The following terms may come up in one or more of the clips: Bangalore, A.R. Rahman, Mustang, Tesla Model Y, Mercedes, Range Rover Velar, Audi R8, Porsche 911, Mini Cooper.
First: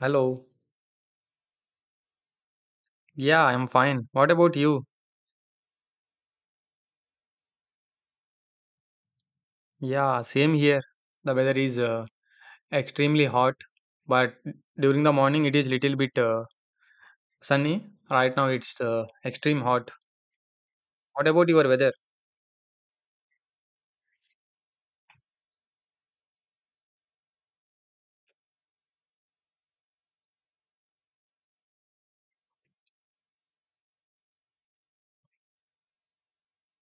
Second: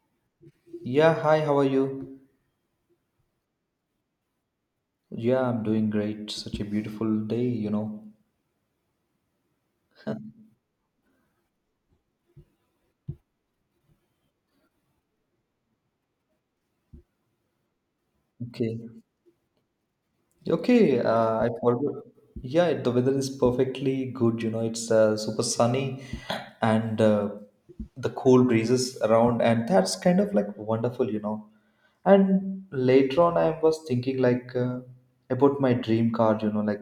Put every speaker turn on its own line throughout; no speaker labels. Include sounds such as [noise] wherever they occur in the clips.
Hello.
Yeah, hi, how are you?
Yeah, I'm fine. What about you?
Yeah, I'm doing great. Such a beautiful day, you know.
Yeah, same here. The weather is extremely hot, but during the morning it is little bit sunny. Right now
Okay.
it's extreme hot.
Okay,
What
I
about your weather?
forgot. Yeah, the weather is perfectly good, you know. It's super sunny and the cool breezes around, and that's kind of like wonderful, you know. And later on, I was thinking like about my dream car, you know, like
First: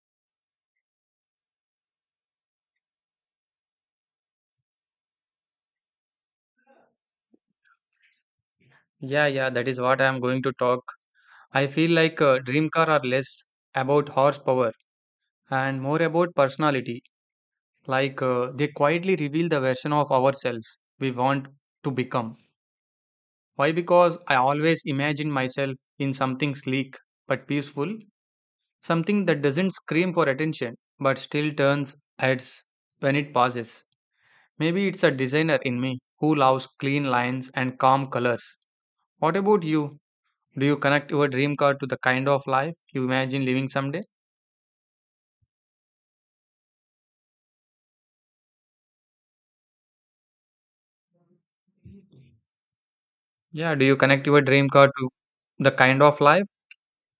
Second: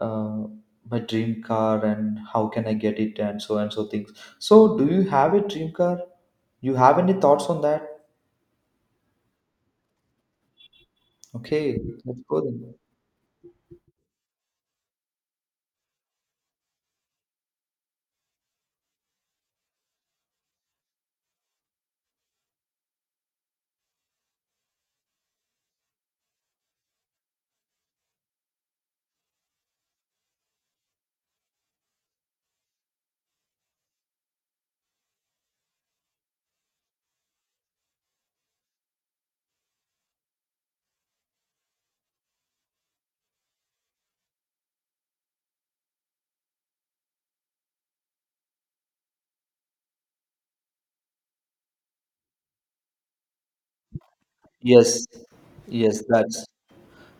uh, my dream car and how can I get it and so things. So, do you have a dream car? You have any thoughts on that?
Yeah, yeah, that is what I am going to talk. I
Okay,
feel like
that's
dream
good.
car are less about horsepower and more about personality. Like they quietly reveal the version of ourselves we want to become. Why? Because I always imagine myself in something sleek but peaceful. Something that doesn't scream for attention but still turns heads when it passes. Maybe it's a designer in me who loves clean lines and calm colors. What about you? Do you connect your dream car to the kind of life you imagine living someday? Yeah, do you connect your dream car
Yes,
to the kind
yes,
of life?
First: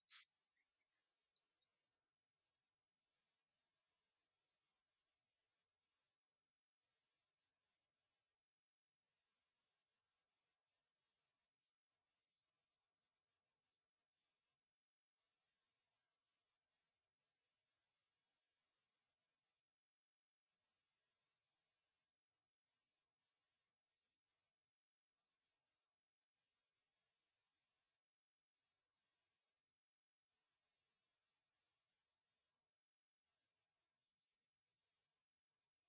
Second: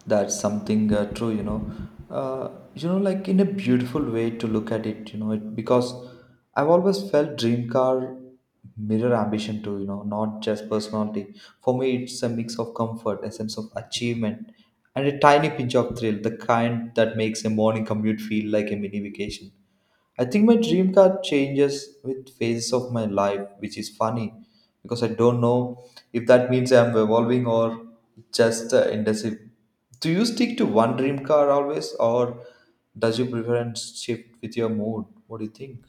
that's something true, you know. You know, like in a beautiful way to look at it, you know, it, because I've always felt dream car mirror ambition too, you know, not just personality. For me, it's a mix of comfort, a sense of achievement, and a tiny pinch of thrill, the kind that makes a morning commute feel like a mini vacation. I think my dream car changes with phases of my life, which is funny because I don't know if that means I'm evolving or just indecisive. Do you stick to one dream car always, or does your preference shift with your mood? What do you think?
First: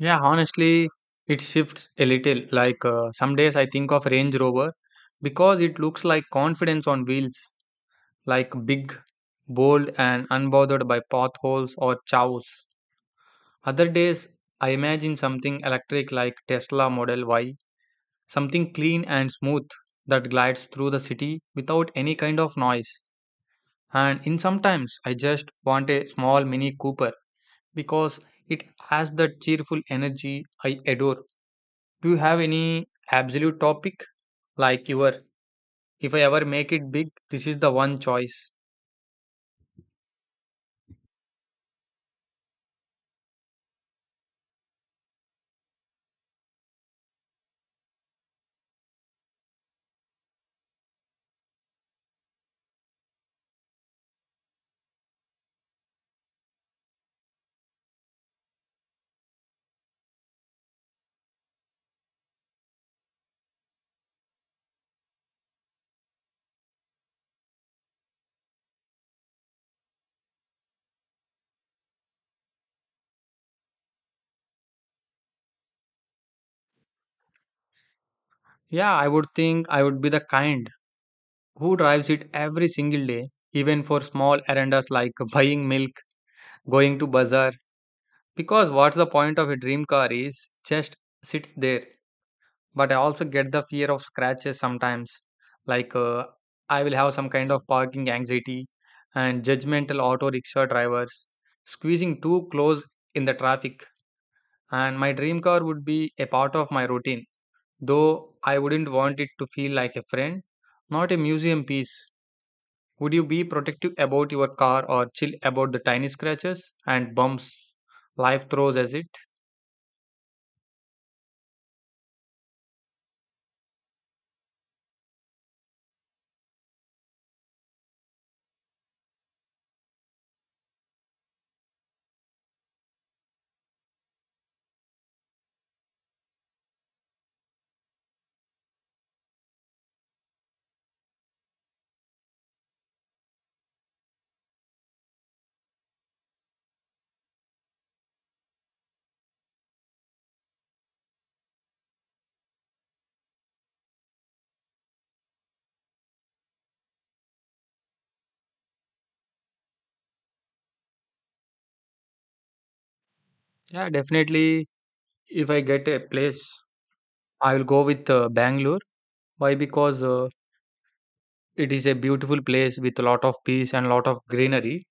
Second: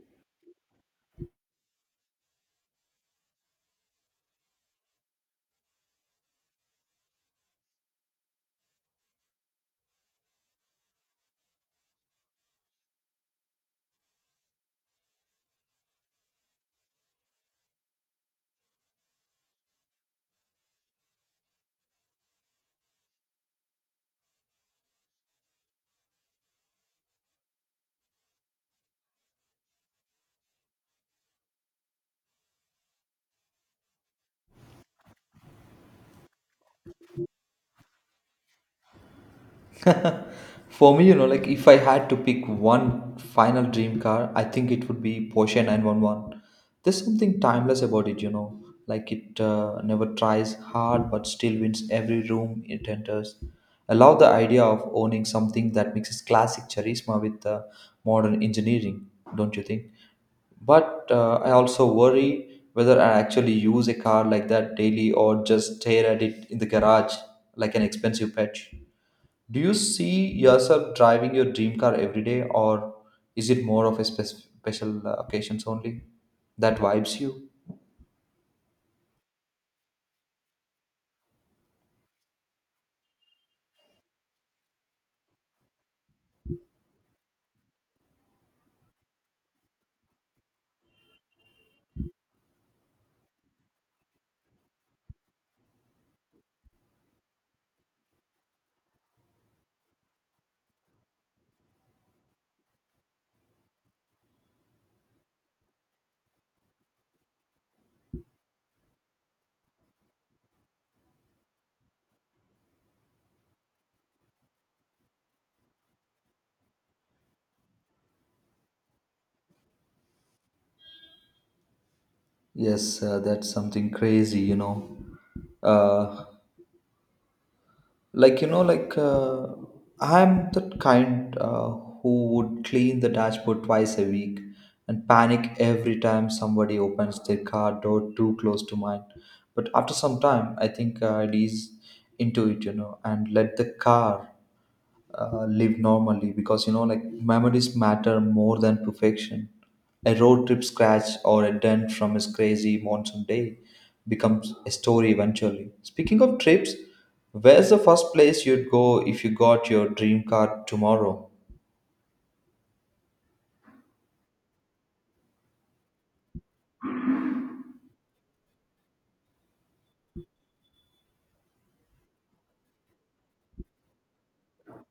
Yeah, honestly, it shifts a little. Like some days I think of Range Rover because it looks like confidence on wheels, like big, bold, and unbothered by potholes or chows. Other days, I imagine something electric like Tesla Model Y, something clean and smooth that glides through the city without any kind of noise. And in sometimes I just want a small Mini Cooper because it has that cheerful energy I adore. Do you have any absolute topic like your if I ever make it big, this is the one choice?
[laughs] For me, you know, like if I had to pick one final dream car, I think it would be Porsche 911. There's something timeless about it, you know, like it never tries hard but still wins every room it enters. I love the idea of owning something that mixes classic charisma with modern engineering, don't you think? But I also worry whether I actually use a car like that daily or just stare at it in the garage like an expensive pet. Do you see yourself driving your dream car every day, or is it more of a special occasions only that vibes you?
Yeah, I would think I would be the kind who drives it every single day, even for small errands like [laughs] buying milk, going to bazaar, because what's the point of a dream car is just sits there. But I also get the fear of scratches sometimes, like I will have some kind of parking anxiety and judgmental auto rickshaw drivers squeezing too close in the traffic. And my dream car would be a part of my routine, though I wouldn't want it to feel like a friend, not a museum piece. Would you be protective about your car or chill about the tiny scratches and bumps life throws at it?
Yes, that's something crazy, you know. Uh, like you know, like I'm the kind who would clean the dashboard 2 times a week and panic every time somebody opens their car door too close to mine. But after some time, I think I'd ease into it, you know, and let the car live normally, because you know like memories matter more than perfection. A road trip scratch or a dent from a crazy monsoon day becomes a story eventually. Speaking of trips, where's the first place you'd go if you got your dream car tomorrow?
Yeah, definitely. If I get a place, I will go with Bangalore. Why? Because it is a beautiful place with a lot of peace and lot of greenery.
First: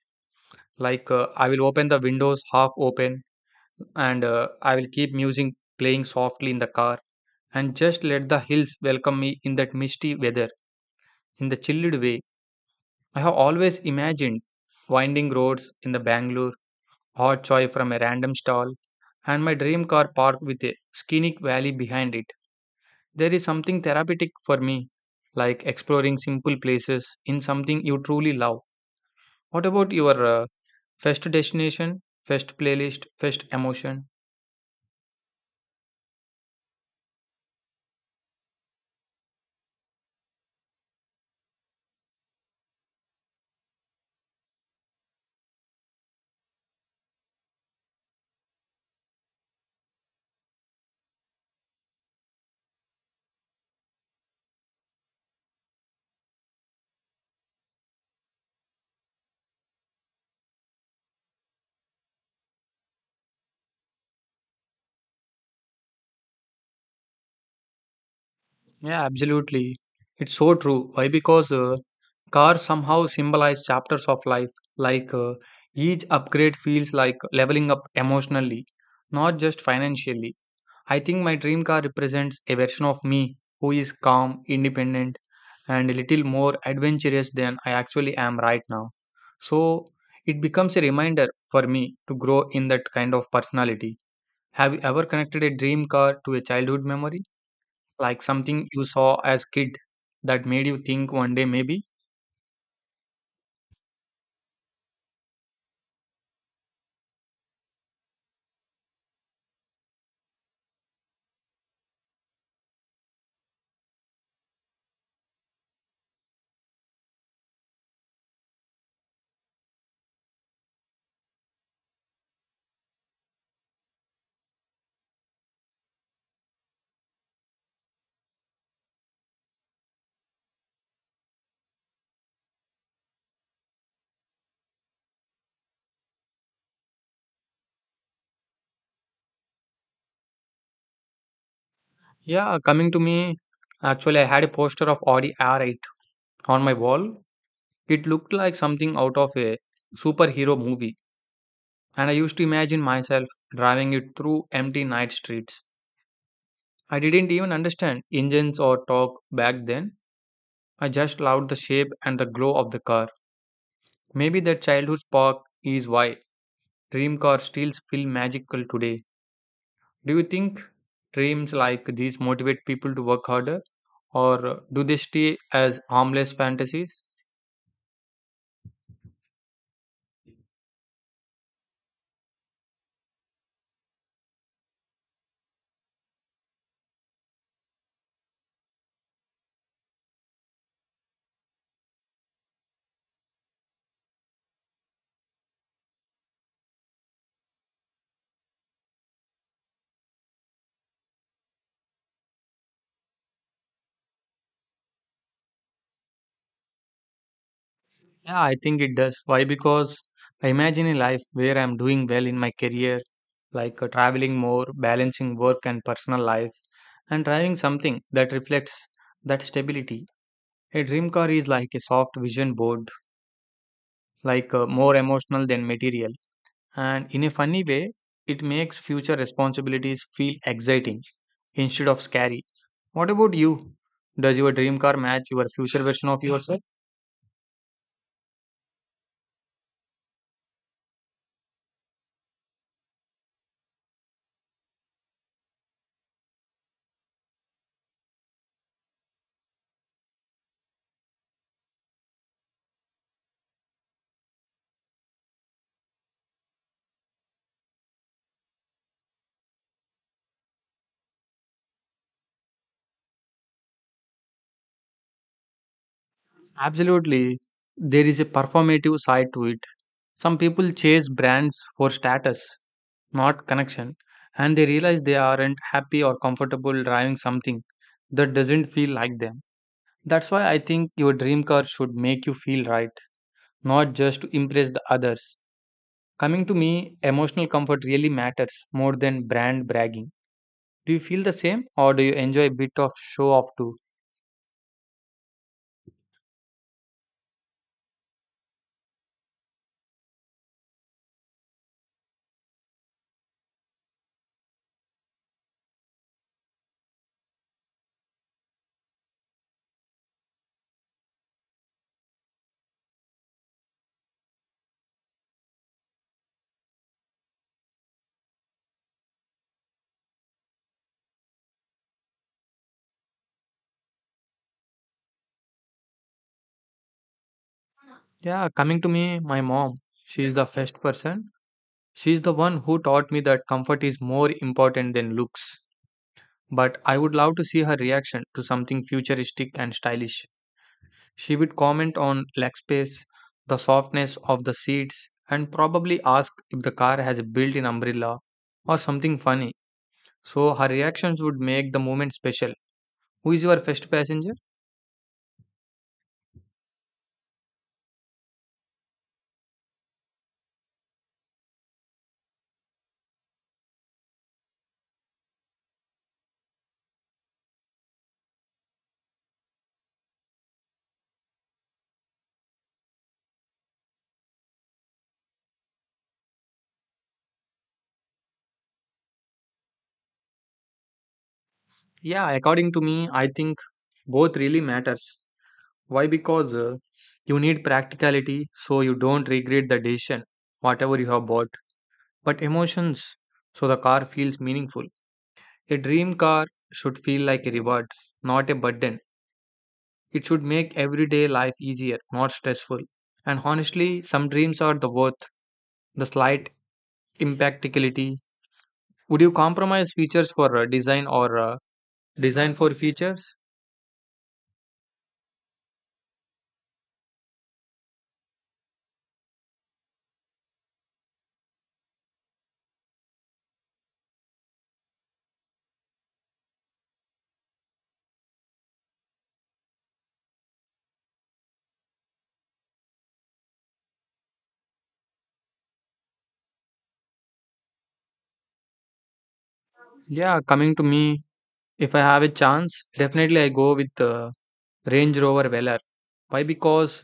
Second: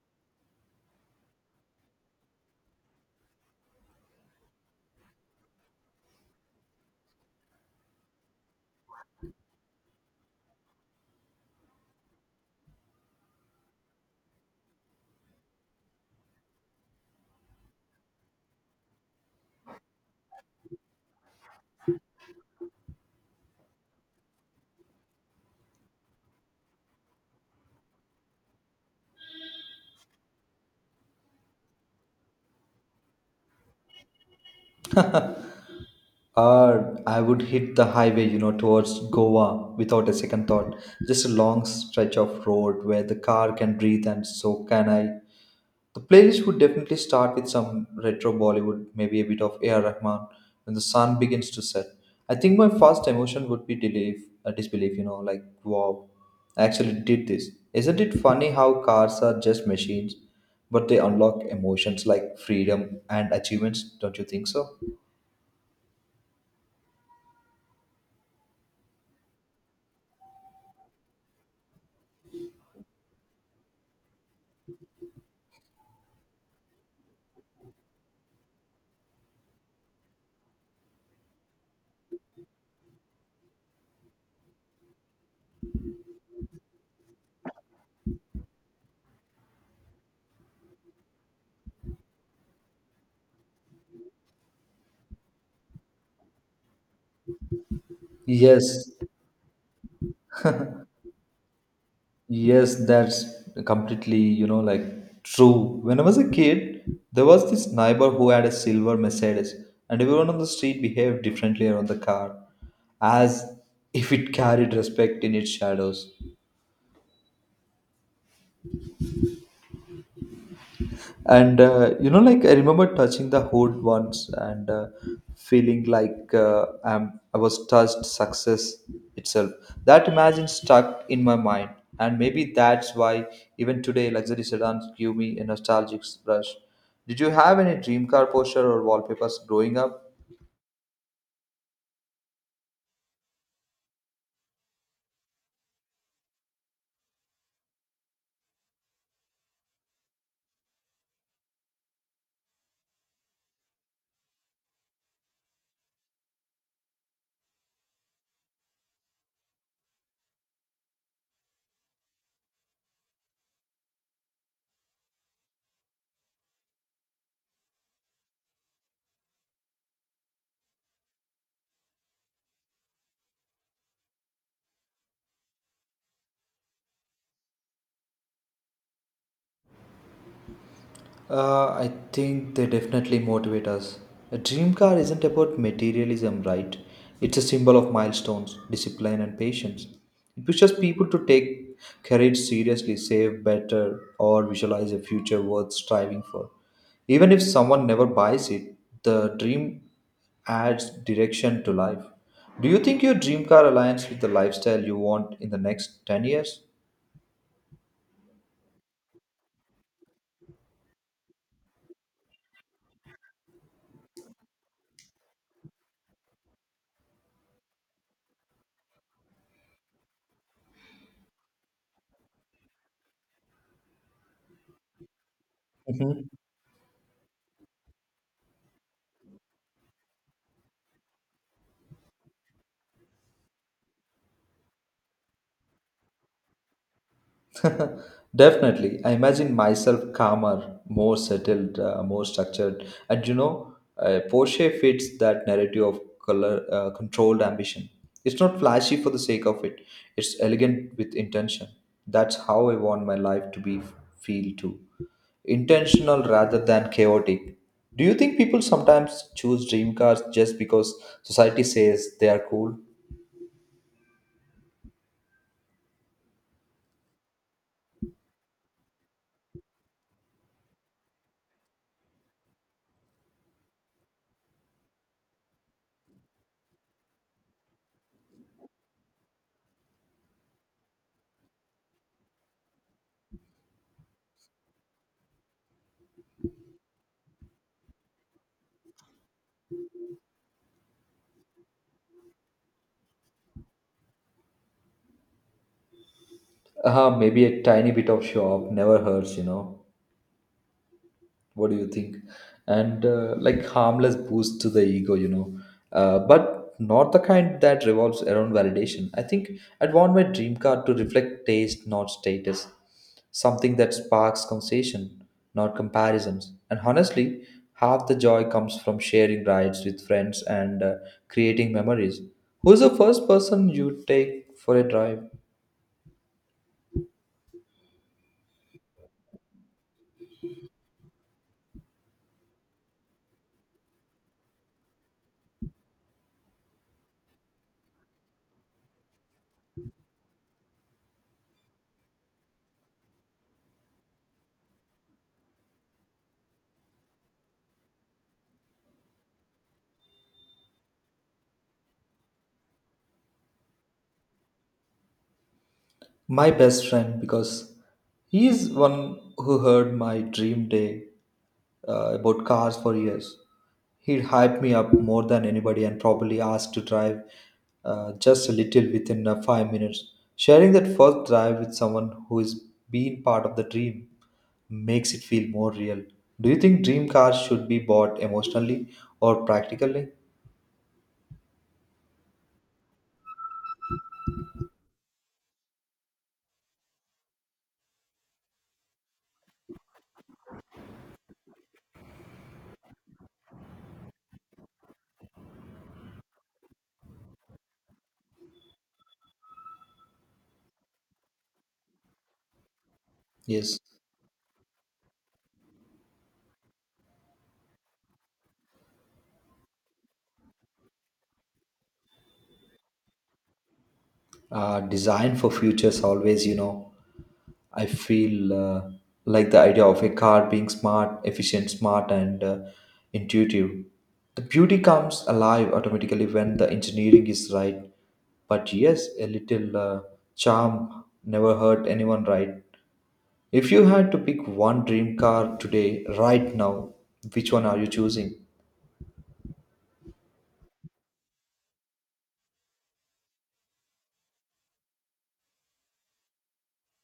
Like I will open the windows half open, and I will keep music playing softly in the car, and just let the hills welcome me in that misty weather, in the chilled way. I have always imagined winding roads in the Bangalore, hot choy from a random stall, and my dream car parked with a scenic valley behind it. There is something therapeutic for me, like exploring simple places in something you truly love. What about your first destination, first playlist, first emotion?
I would hit the highway, you know, towards Goa without a second thought, just a long stretch of road where the car can breathe and so can I. The playlist would definitely start with some retro Bollywood, maybe a bit of A.R. Rahman when the sun begins to set. I think my first emotion would be disbelief, disbelief, you know, like, wow, I actually did this. Isn't it funny how cars are just machines, but they unlock emotions like freedom and achievements? Don't you think so?
Yeah, absolutely. It's so true. Why? Because cars somehow symbolize chapters of life. Like each upgrade feels like leveling up emotionally, not just financially. I think my dream car represents a version of me who is calm, independent, and a little more adventurous than I actually am right now. So it becomes a reminder for me to grow in that kind of personality. Have you ever connected a dream car to a childhood memory, like something you
Yes,
saw as kid that made you think one day maybe?
Yes, that's completely, you know, like true. When I was a kid, there was this neighbor who had a silver Mercedes, and everyone on the street behaved differently around the car, as if it carried respect in its shadows. And you know, like I remember touching the hood once and feeling like I was touched success itself. That imagine stuck in my mind, and maybe that's why even today luxury sedans give me a nostalgic rush. Did you have any dream car poster or wallpapers growing up?
Yeah, coming to me, actually I had a poster of Audi R8 on my wall. It looked like something out of a superhero movie, and I used to imagine myself driving it through empty night streets. I didn't even understand engines or torque back then. I just loved the shape and the glow of the car. Maybe that childhood spark is why dream cars still feel magical today. Do you think dreams like these motivate people to work harder or do they stay as harmless fantasies?
I think they definitely motivate us. A dream car isn't about materialism, right? It's a symbol of milestones, discipline, and patience. It pushes people to take courage seriously, save better, or visualize a future worth striving for. Even if someone never buys it, the dream adds direction to life. Do you think your dream car aligns with the lifestyle you want in the next 10 years?
Yeah, I think it does. Why? Because I imagine a life where I'm doing well in my career, like traveling more, balancing work and personal life, and driving something that reflects that stability. A dream car is like a soft vision board, like more emotional than material. And in a funny way, it makes future responsibilities feel exciting instead of scary. What about you? Does your dream car match your future version of yourself?
Definitely. I imagine myself calmer, more settled, more structured. And you know, Porsche fits that narrative of color, controlled ambition. It's not flashy for the sake of it, it's elegant with intention. That's how I want my life to be feel too. Intentional rather than chaotic. Do you think people sometimes choose dream cars just because society says they are cool?
Absolutely. There is a performative side to it. Some people chase brands for status, not connection, and they realize they aren't happy or comfortable driving something that doesn't feel like them. That's why I think your dream car should make you feel right, not just to impress the others. Coming to me, emotional comfort really matters more than brand bragging. Do you feel the same or do you enjoy a bit of show off too?
Maybe a tiny bit of show off never hurts, you know. What do you think? And like harmless boost to the ego, you know, but not the kind that revolves around validation. I think I'd want my dream car to reflect taste, not status, something that sparks conversation, not comparisons. And honestly, half the joy comes from sharing rides with friends and creating memories. Who's the first person you take for a drive?
Yeah, coming to me, my mom, she is the first person. She is the one who taught me that comfort is more important than looks. But I would love to see her reaction to something futuristic and stylish. She would comment on leg space, the softness of the seats, and probably ask if the car has a built in umbrella or something funny. So her reactions would make the moment special. Who is your first passenger?
My best friend, because he is one who heard my dream day about cars for years. He hyped me up more than anybody and probably asked to drive just a little within 5 minutes. Sharing that first drive with someone who is been part of the dream makes it feel more real. Do you think dream cars should be bought emotionally or practically?
Yeah, according to me, I think both really matters. Why? Because you need practicality so you don't regret the decision, whatever you have bought. But emotions, so the car feels meaningful. A dream car should feel like a reward, not a burden. It should make everyday life easier, not stressful. And
Yes.
honestly, some dreams are the worth the slight impracticality. Would you compromise features for design or design for features?
Design for futures always, you know. I feel like the idea of a car being smart efficient smart and intuitive, the beauty comes alive automatically when the engineering is right. But yes, a little charm never hurt anyone, right? If you had to pick one dream car today right now, which one are you choosing?
Yeah, coming to me, if I have a chance, definitely I go with the Range Rover Velar. Why? Because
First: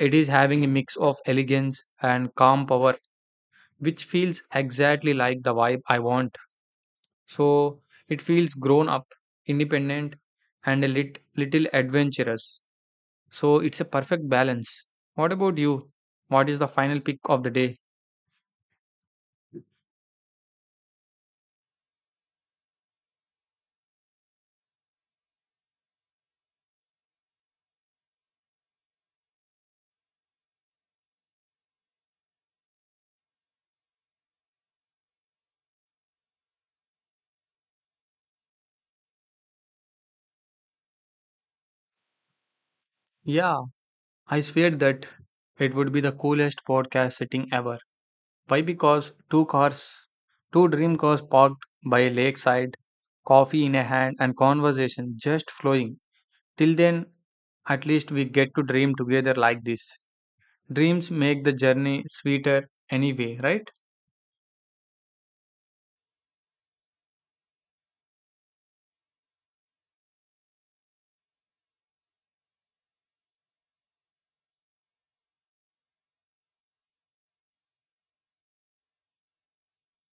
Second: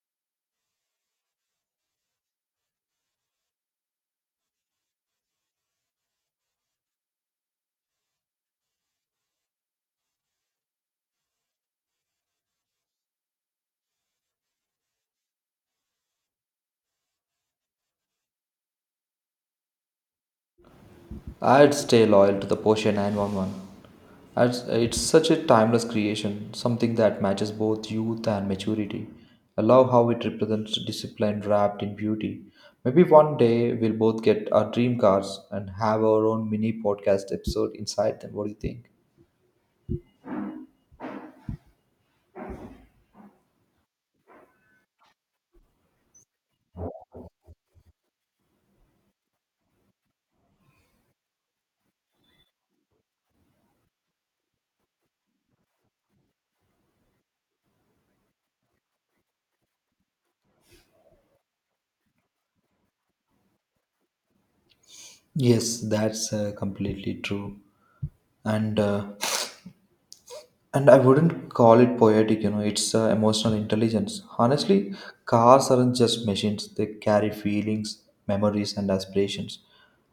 it is having a mix of elegance and calm power, which feels exactly like the vibe I want. So it feels grown up, independent, and a little adventurous. So it's a perfect balance. What about you? What is the final pick of the day?
I'd stay loyal to the Porsche 911. It's such a timeless creation, something that matches both youth and maturity. I love how it represents discipline wrapped in beauty. Maybe one day we'll both get our dream cars and have our own mini podcast episode inside them. What do you think?
Yeah, I swear that it would be the coolest podcast setting ever. Why? Because two cars, two dream cars parked by a lakeside, coffee in a hand, and conversation just flowing. Till then, at least we get to dream together like this. Dreams make the journey sweeter anyway, right?
Yes, that's completely true. And uh, And I wouldn't call it poetic, you know, it's emotional intelligence. Honestly, cars aren't just machines, they carry feelings, memories, and aspirations.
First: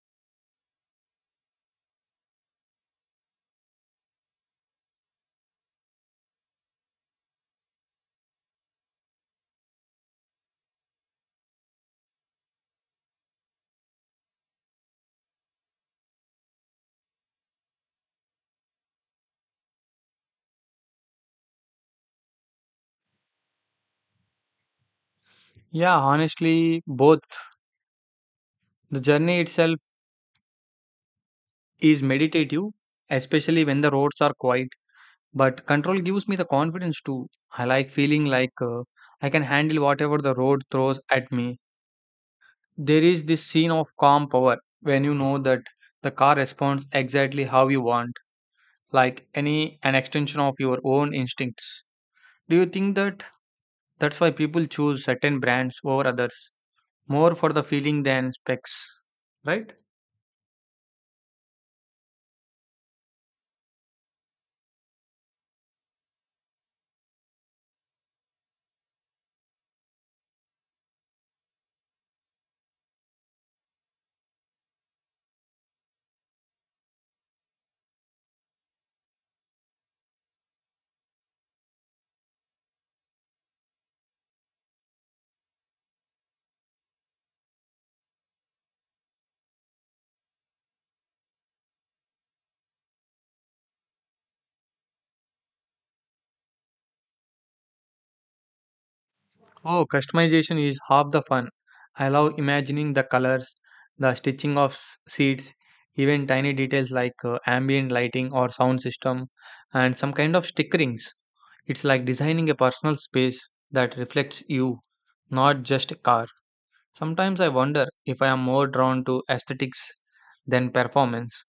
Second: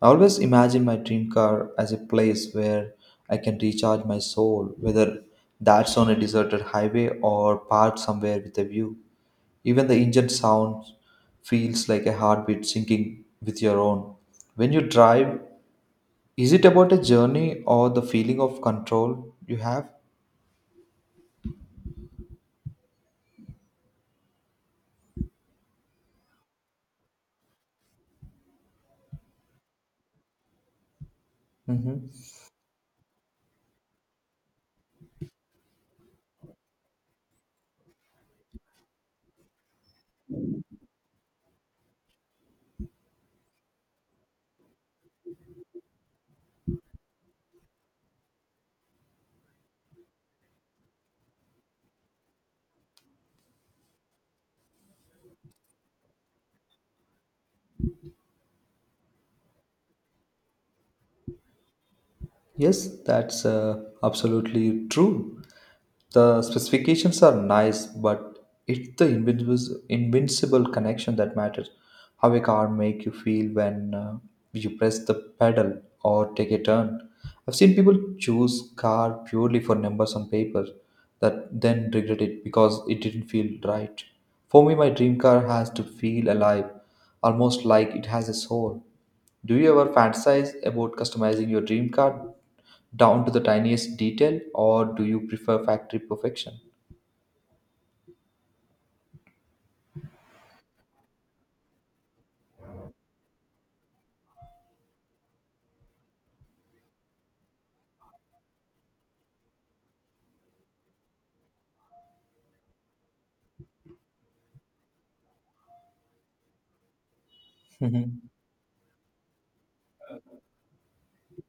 I always imagine my dream car as a place where I can recharge my soul, whether that's on a deserted highway or parked somewhere with a view. Even the engine sound feels like a heartbeat syncing with your own. When you drive, is it about a journey or the feeling of control you have?
Yeah, honestly, both. The journey itself is
Hmm.
meditative, especially when the roads are quiet. But control gives me the confidence too. I like feeling like I can handle whatever the road throws at me. There is this scene of calm power when you know that the car responds exactly how you want, like any an extension of your own instincts. Do you think that that's why people choose certain brands over others, more for the feeling than specs, right?
Yes, that's absolutely true. The specifications are nice, but it's the invincible connection that matters. How a car make you feel when you press the pedal or take a turn. I've seen people choose car purely for numbers on paper, that then regret it because it didn't feel right. For me, my dream car has to feel alive, almost like it has a soul. Do you ever fantasize about customizing your dream car down to the tiniest detail, or do you prefer factory perfection? [laughs]
Oh, customization is half the fun. I love imagining the colors, the stitching of seats, even tiny details like ambient lighting or sound system, and some kind of stickerings. It's like designing a personal space that reflects you, not just a car. Sometimes I wonder if I
Mhm.
am more drawn to aesthetics than performance,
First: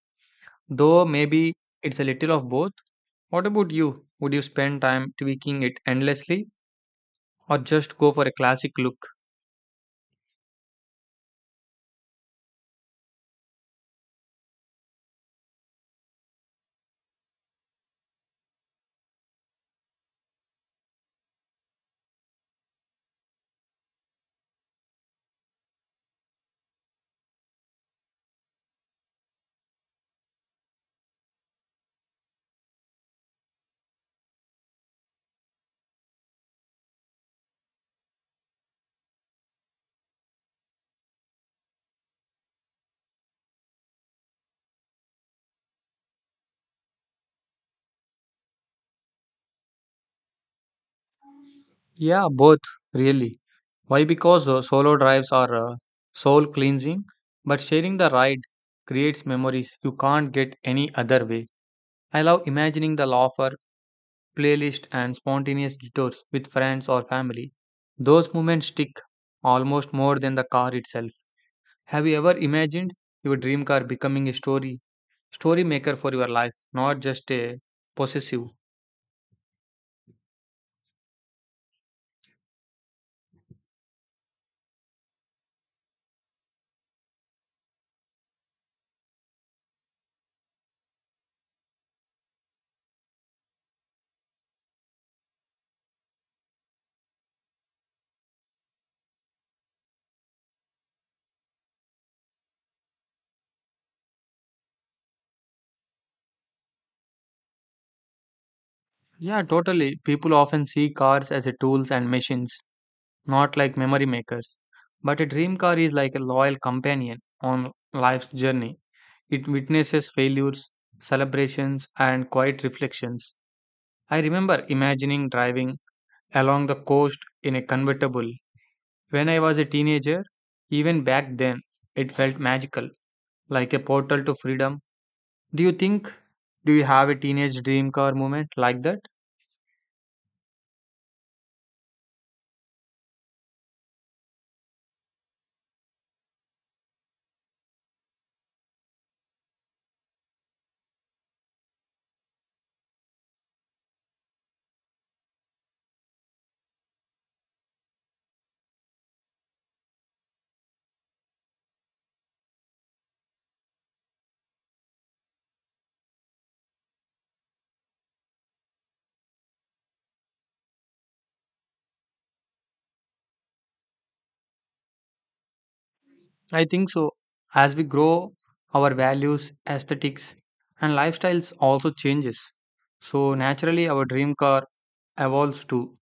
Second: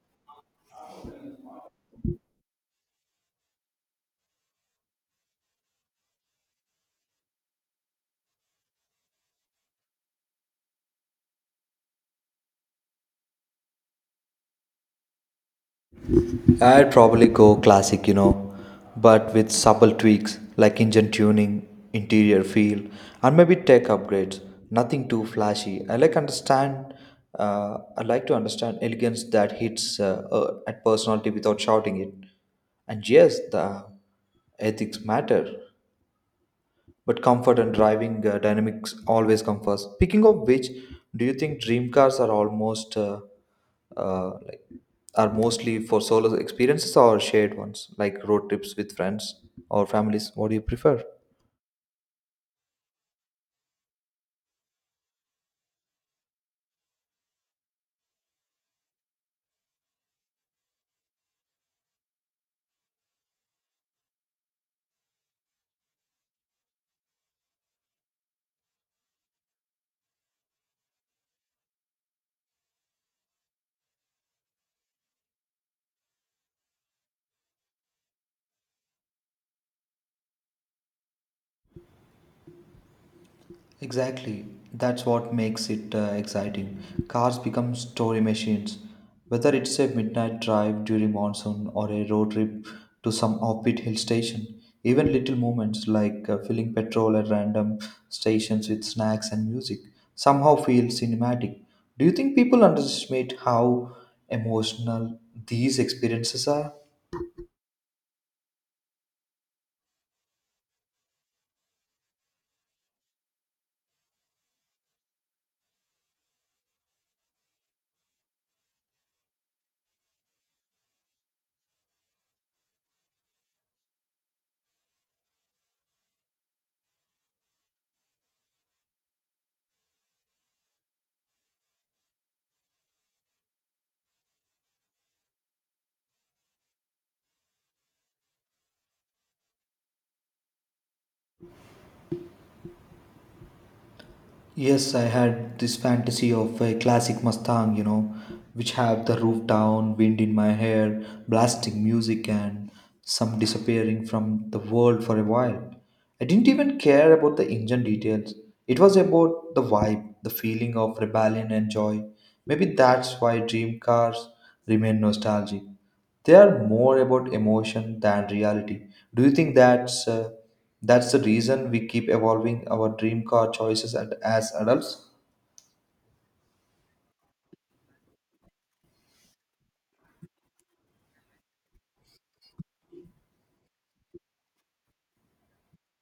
though maybe it's a little of both. What about you? Would you spend time tweaking it endlessly or just go for a classic look?
I'd probably go classic, you know, but with subtle tweaks like engine tuning, interior feel, and maybe tech upgrades. Nothing too flashy. I like to understand elegance that hits at personality without shouting it. And yes, the ethics matter, but comfort and driving dynamics always come first. Speaking of which, do you think dream cars are almost like are mostly for solo experiences or shared ones, like road trips with friends or families? What do you prefer?
Yeah, both really. Why? Because solo drives are soul cleansing, but sharing the ride creates memories you can't get any other way. I love imagining the laughter, playlist, and spontaneous detours with friends or family. Those moments stick almost more than the car itself. Have you ever imagined your dream car becoming a story, story maker for your life, not just a possessive?
Exactly. That's what makes it exciting. Cars become story machines. Whether it's a midnight drive during monsoon or a road trip to some offbeat hill station, even little moments like filling petrol at random stations with snacks and music somehow feel cinematic. Do you think people underestimate how emotional these experiences are?
Yeah, totally. People often see cars as a tools and machines, not like memory makers. But a dream car is like a loyal companion on life's journey. It witnesses failures, celebrations, and quiet reflections. I remember imagining driving along the coast in a convertible. When I was a teenager, even back then, it felt magical, like a portal to freedom. Do you think, do you have a teenage dream car moment like that?
Yes, I had this fantasy of a classic Mustang, you know, which have the roof down, wind in my hair, blasting music, and some disappearing from the world for a while. I didn't even care about the engine details. It was about the vibe, the feeling of rebellion and joy. Maybe that's why dream cars remain nostalgic. They are more about emotion than reality. Do you think that's that's the reason we keep evolving our dream car choices at, as adults?
I think so. As we grow, our values, aesthetics, and lifestyles also changes. So naturally, our dream car evolves too.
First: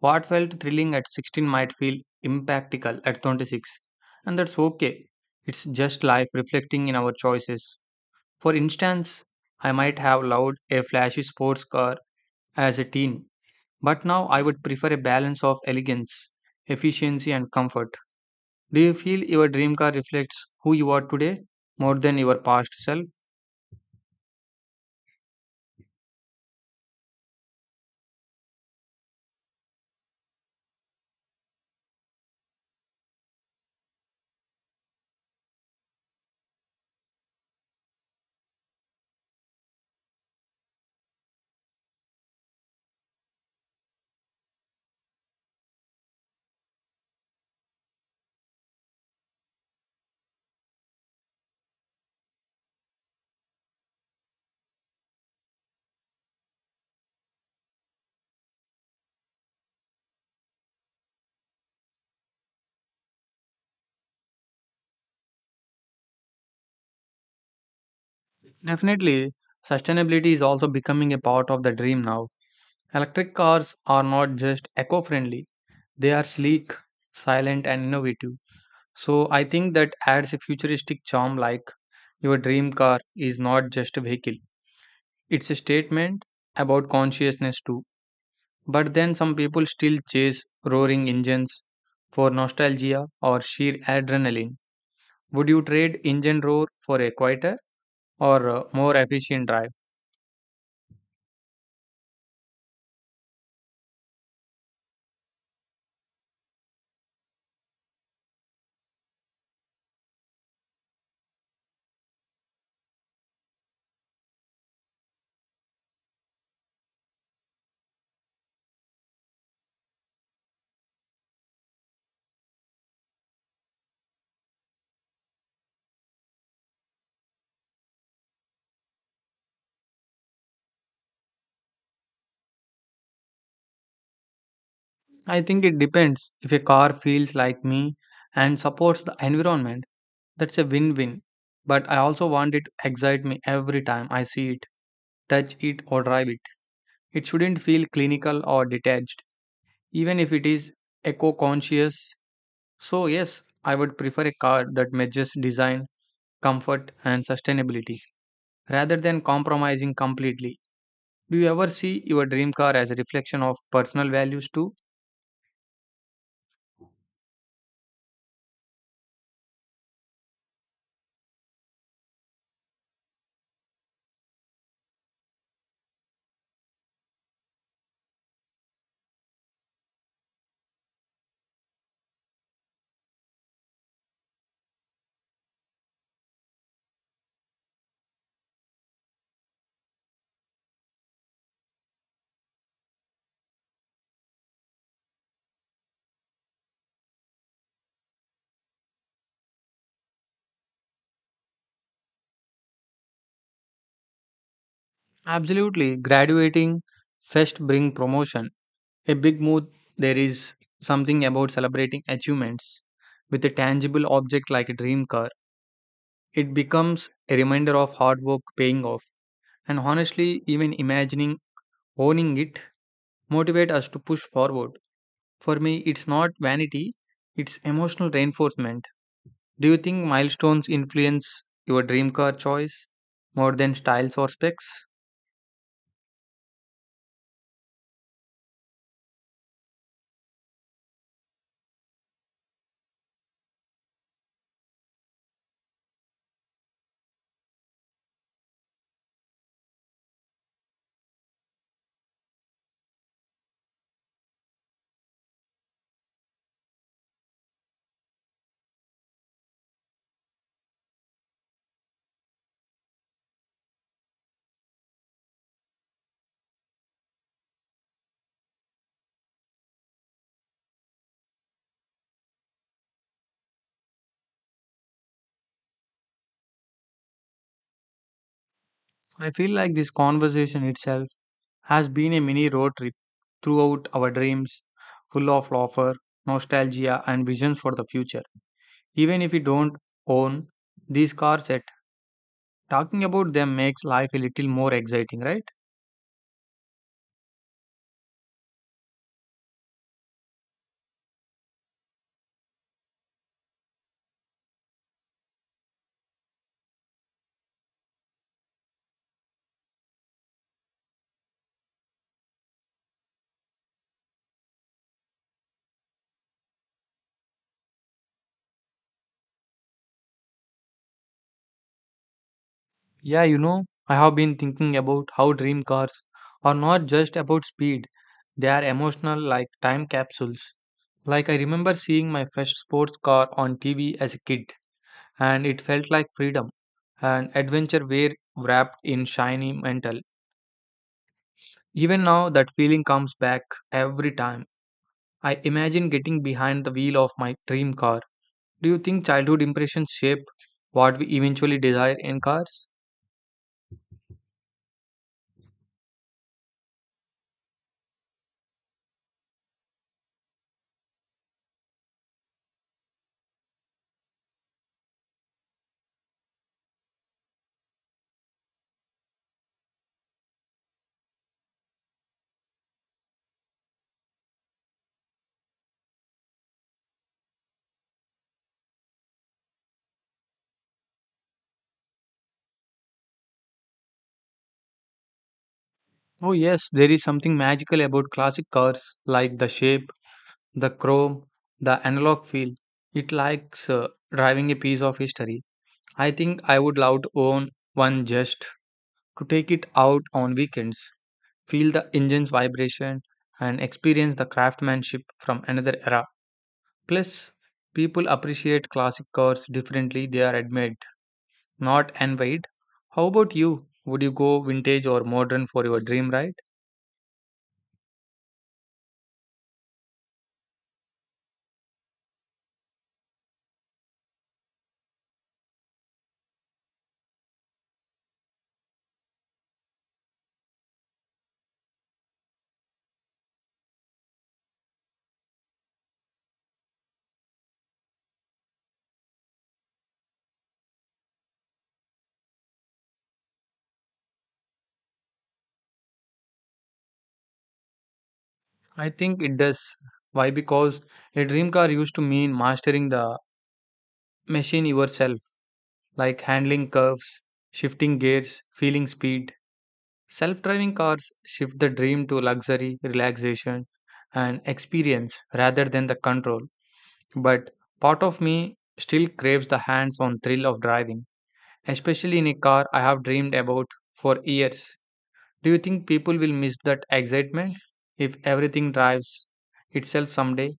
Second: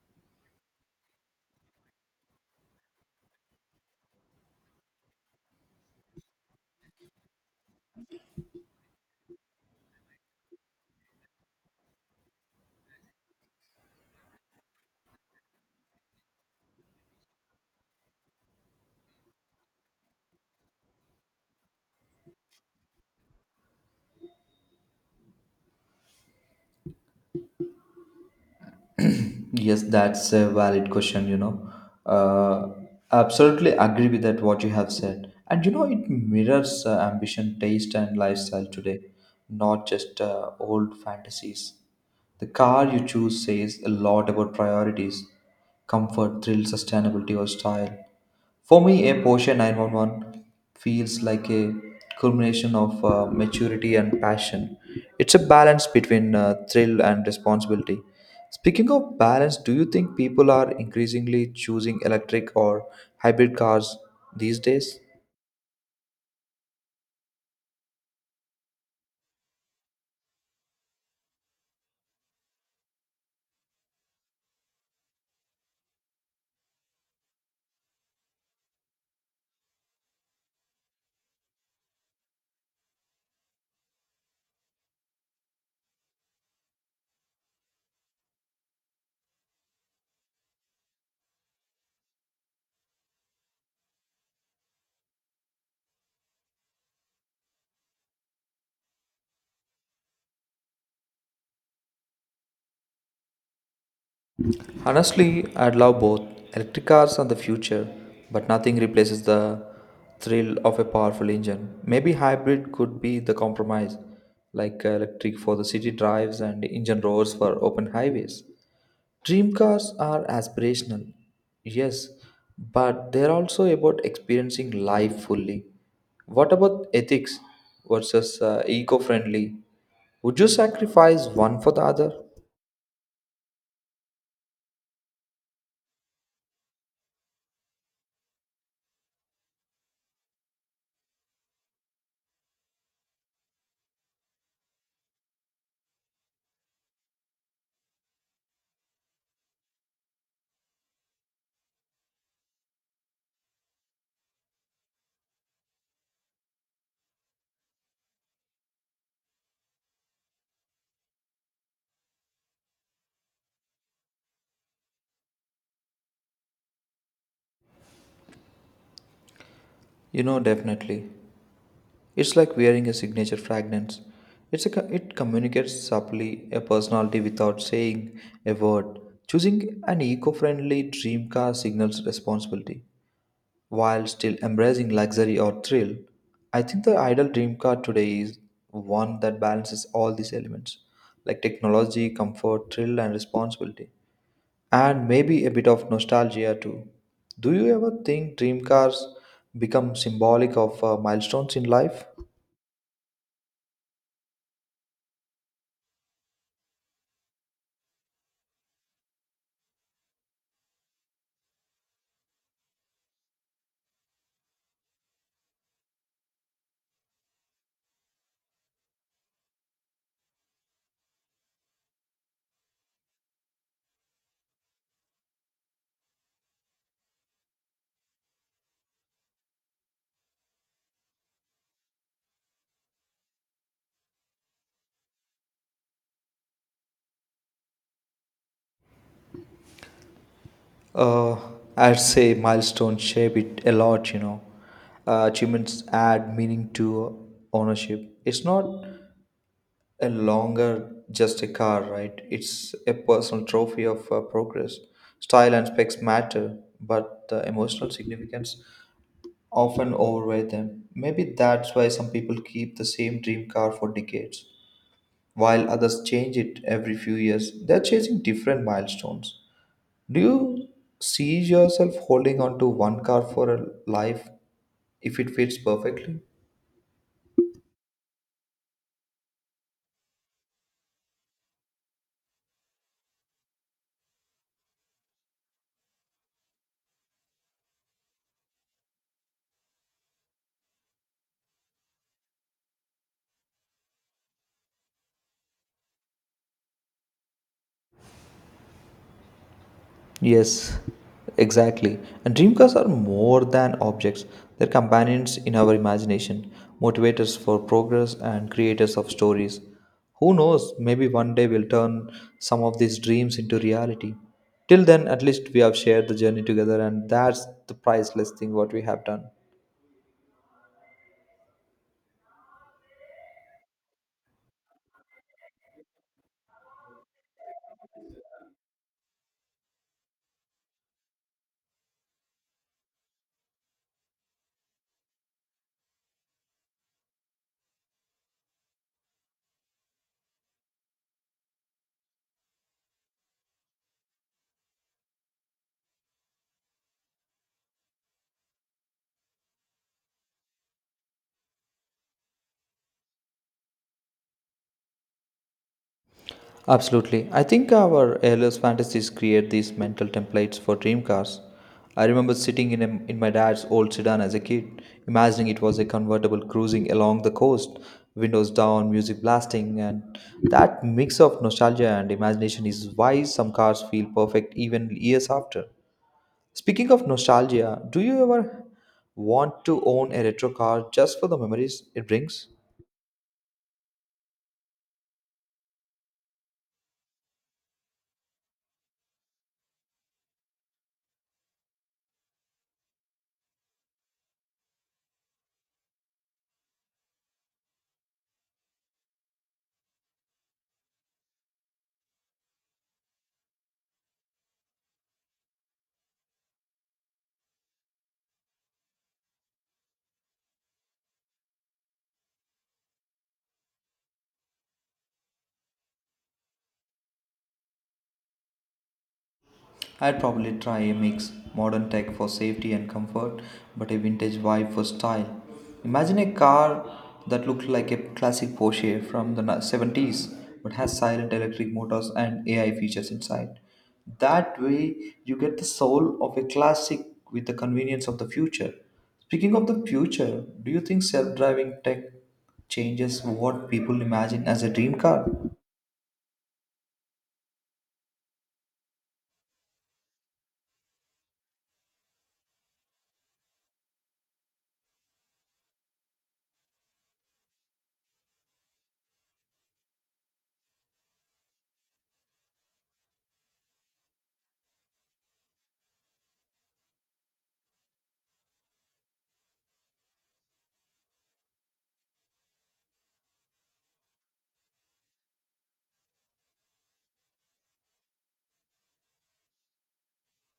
What felt thrilling at 16 might feel impractical at 26, and that's okay. It's just life reflecting in our choices. For instance, I might have loved a flashy sports car as a teen, but now I would prefer a balance of elegance, efficiency, and comfort. Do you feel your dream car reflects who you are today more than your past self?
Yes, that's a valid question, you know. Uh, Absolutely agree with that, what you have said. And you know, it mirrors ambition, taste, and lifestyle today, not just old fantasies. The car you choose says a lot about priorities, comfort, thrill, sustainability, or style. For me, a Porsche 911 feels like a culmination of maturity and passion. It's a balance between thrill and responsibility. Speaking of balance, do you think people are increasingly choosing electric or hybrid cars these days?
Definitely, sustainability is also becoming a part of the dream now. Electric cars are not just eco friendly, they are sleek, silent, and innovative. So, I think that adds a futuristic charm, like your dream car is not just a vehicle, it's a statement about consciousness too. But then some people still chase roaring engines for nostalgia or sheer adrenaline. Would you trade engine roar for a quieter or more efficient drive?
Honestly, I'd love both. Electric cars are the future, but nothing replaces the thrill of a powerful engine. Maybe hybrid could be the compromise, like electric for the city drives and engine roars for open highways. Dream cars are aspirational, yes, but they're also about experiencing life fully. What about ethics versus eco friendly? Would you sacrifice one for the other?
I think it depends. If a car feels like me and supports the environment, that's a win win. But I also want it to excite me every time I see it, touch it, or drive it. It shouldn't feel clinical or detached, even if it is eco conscious. So, yes, I would prefer a car that matches design, comfort, and sustainability rather than compromising completely. Do you ever see your dream car as a reflection of personal values too?
You know, definitely. It's like wearing a signature fragrance. It communicates subtly a personality without saying a word. Choosing an eco-friendly dream car signals responsibility, while still embracing luxury or thrill. I think the ideal dream car today is one that balances all these elements, like technology, comfort, thrill, and responsibility, and maybe a bit of nostalgia too. Do you ever think dream cars become symbolic of milestones in life?
Absolutely. Graduating first bring promotion. A big mood there is something about celebrating achievements with a tangible object like a dream car. It becomes a reminder of hard work paying off. And honestly, even imagining owning it motivate us to push forward. For me, it's not vanity, it's emotional reinforcement. Do you think milestones influence your dream car choice more than styles or specs?
Uh, I'd say milestones shape it a lot, you know. Achievements add meaning to ownership. It's not a longer just a car, right? It's a personal trophy of progress. Style and specs matter, but the emotional significance often outweigh them. Maybe that's why some people keep the same dream car for decades, while others change it every few years. They're chasing different milestones. Do you see yourself holding on to one car for a life if it fits perfectly?
I feel like this conversation itself has been a mini road trip throughout our dreams, full of offer, nostalgia, and visions for the future. Even if we don't own these cars yet, talking about them makes life a little more exciting, right?
Yes, exactly. And dream cars are more than objects, they're companions in our imagination, motivators for progress, and creators of stories. Who knows, maybe one day we'll turn some of these dreams into reality. Till then, at least we have shared the journey together, and that's the priceless thing what we have done.
Yeah, you know, I have been thinking about how dream cars are not just about speed, they are emotional like time capsules. Like I remember seeing my first sports car on TV as a kid, and it felt like freedom and adventure were wrapped in shiny metal. Even now, that feeling comes back every time. I imagine getting behind the wheel of my dream car. Do you think childhood impressions shape what we eventually desire in cars?
Absolutely. I think our ALS fantasies create these mental templates for dream cars. I remember sitting in my dad's old sedan as a kid, imagining it was a convertible cruising along the coast, windows down, music blasting, and that mix of nostalgia and imagination is why some cars feel perfect even years after. Speaking of nostalgia, do you ever want to own a retro car just for the memories it brings?
Oh, yes, there is something magical about classic cars like the shape, the chrome, the analog feel. It likes driving a piece of history. I think I would love to own one just to take it out on weekends, feel the engine's vibration, and experience the craftsmanship from another era. Plus, people appreciate classic cars differently, they are admired, not envied. How about you? Would you go vintage or modern for your dream ride?
I'd probably try a mix modern tech for safety and comfort, but a vintage vibe for style. Imagine a car that looked like a classic Porsche from the 70s but has silent electric motors and AI features inside. That way, you get the soul of a classic with the convenience of the future. Speaking of the future, do you think self driving tech changes what people imagine as a dream car?
I think it does. Why? Because a dream car used to mean mastering the machine yourself, like handling curves, shifting gears, feeling speed. Self driving cars shift the dream to luxury, relaxation, and experience rather than the control. But part of me still craves the hands on thrill of driving, especially in a car I have dreamed about for years. Do you think people will miss that excitement if everything drives itself someday?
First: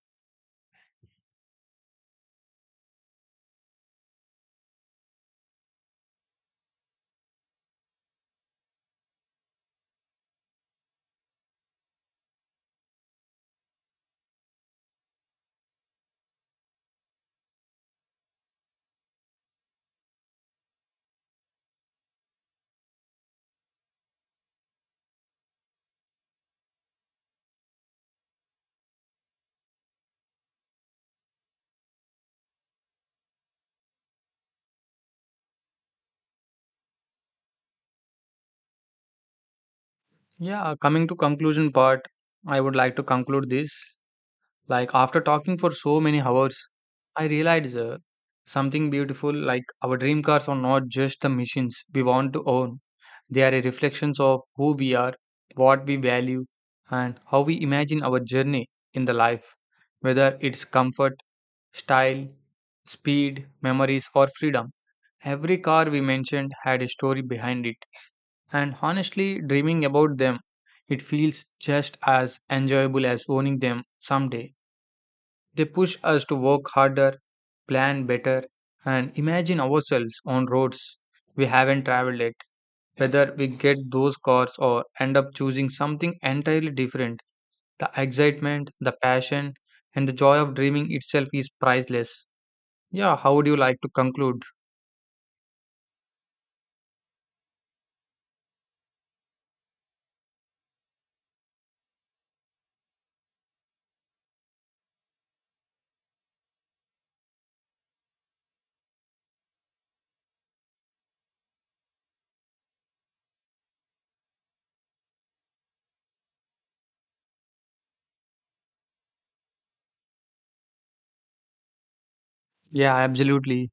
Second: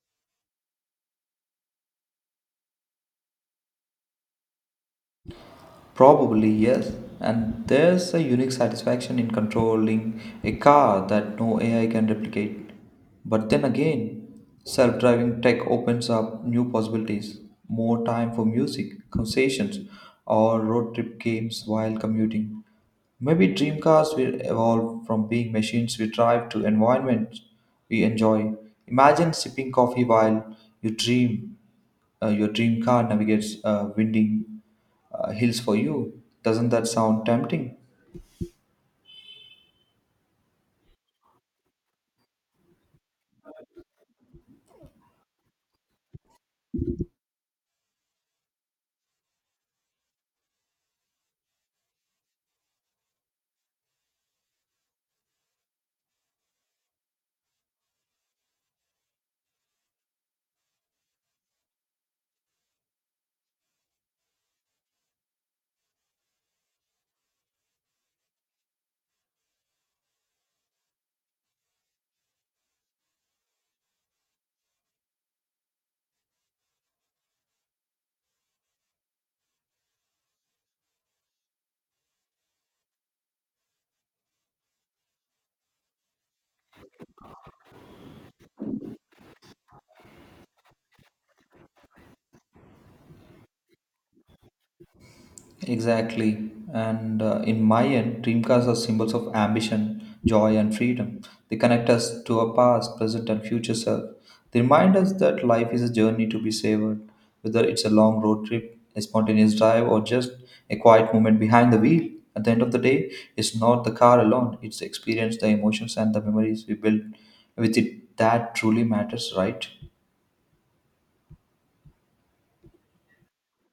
Probably, yes. And there's a unique satisfaction in controlling a car that no AI can replicate. But then again, self driving tech opens up new possibilities more time for music, conversations, or road trip games while commuting. Maybe dream cars will evolve from being machines we drive to environments we enjoy. Imagine sipping coffee while you dream your dream car navigates winding hills for you. Doesn't that sound tempting?
Yeah, coming to conclusion part, I would like to conclude this. Like after talking for so many hours, I realized something beautiful like our dream cars are not just the machines we want to own. They are a reflections of who we are, what we value, and how we imagine our journey in the life, whether it's comfort, style, speed, memories, or freedom. Every car we mentioned had a story behind it, and honestly, dreaming about them, it feels just as enjoyable as owning them someday. They push us to work harder, plan better, and imagine ourselves on roads we haven't traveled yet. Whether we get those cars or end up choosing something entirely different, the excitement, the passion, and the joy of dreaming itself is priceless. Yeah, how would you like to conclude?
Exactly. And in my end, dreamcars are symbols of ambition, joy, and freedom. They connect us to our past, present, and future self. They remind us that life is a journey to be savored, whether it's a long road trip, a spontaneous drive, or just a quiet moment behind the wheel. At the end of the day, it's not the car alone, it's the experience, the emotions, and the memories we build with it that truly matters, right?
Yeah, absolutely.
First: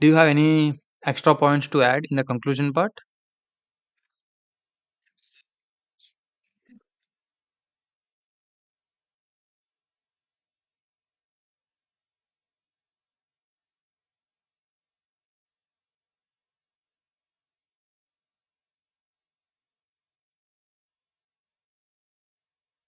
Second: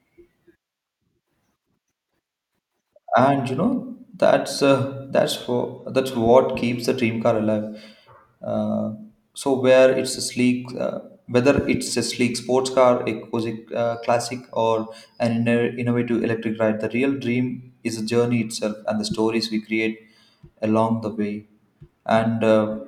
Do you have any extra points to add in the conclusion part?
And you know that's what keeps the dream car alive. Uh, so where it's a sleek Whether it's a sleek sports car, a cozy classic, or an innovative electric ride, the real dream is a journey itself and the stories we create along the way. And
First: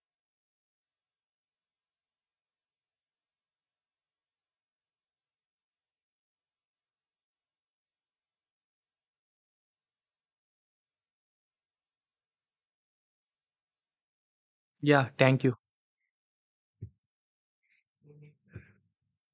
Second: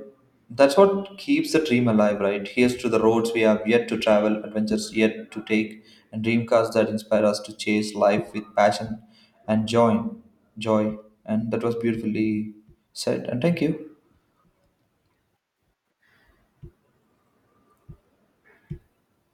that's what keeps the dream alive, right? Here's to the roads we have yet to travel, adventures yet to take, and dream cars that inspire us to chase life with passion and joy. Joy. And that was beautifully said. And thank you.
Yeah, thank you.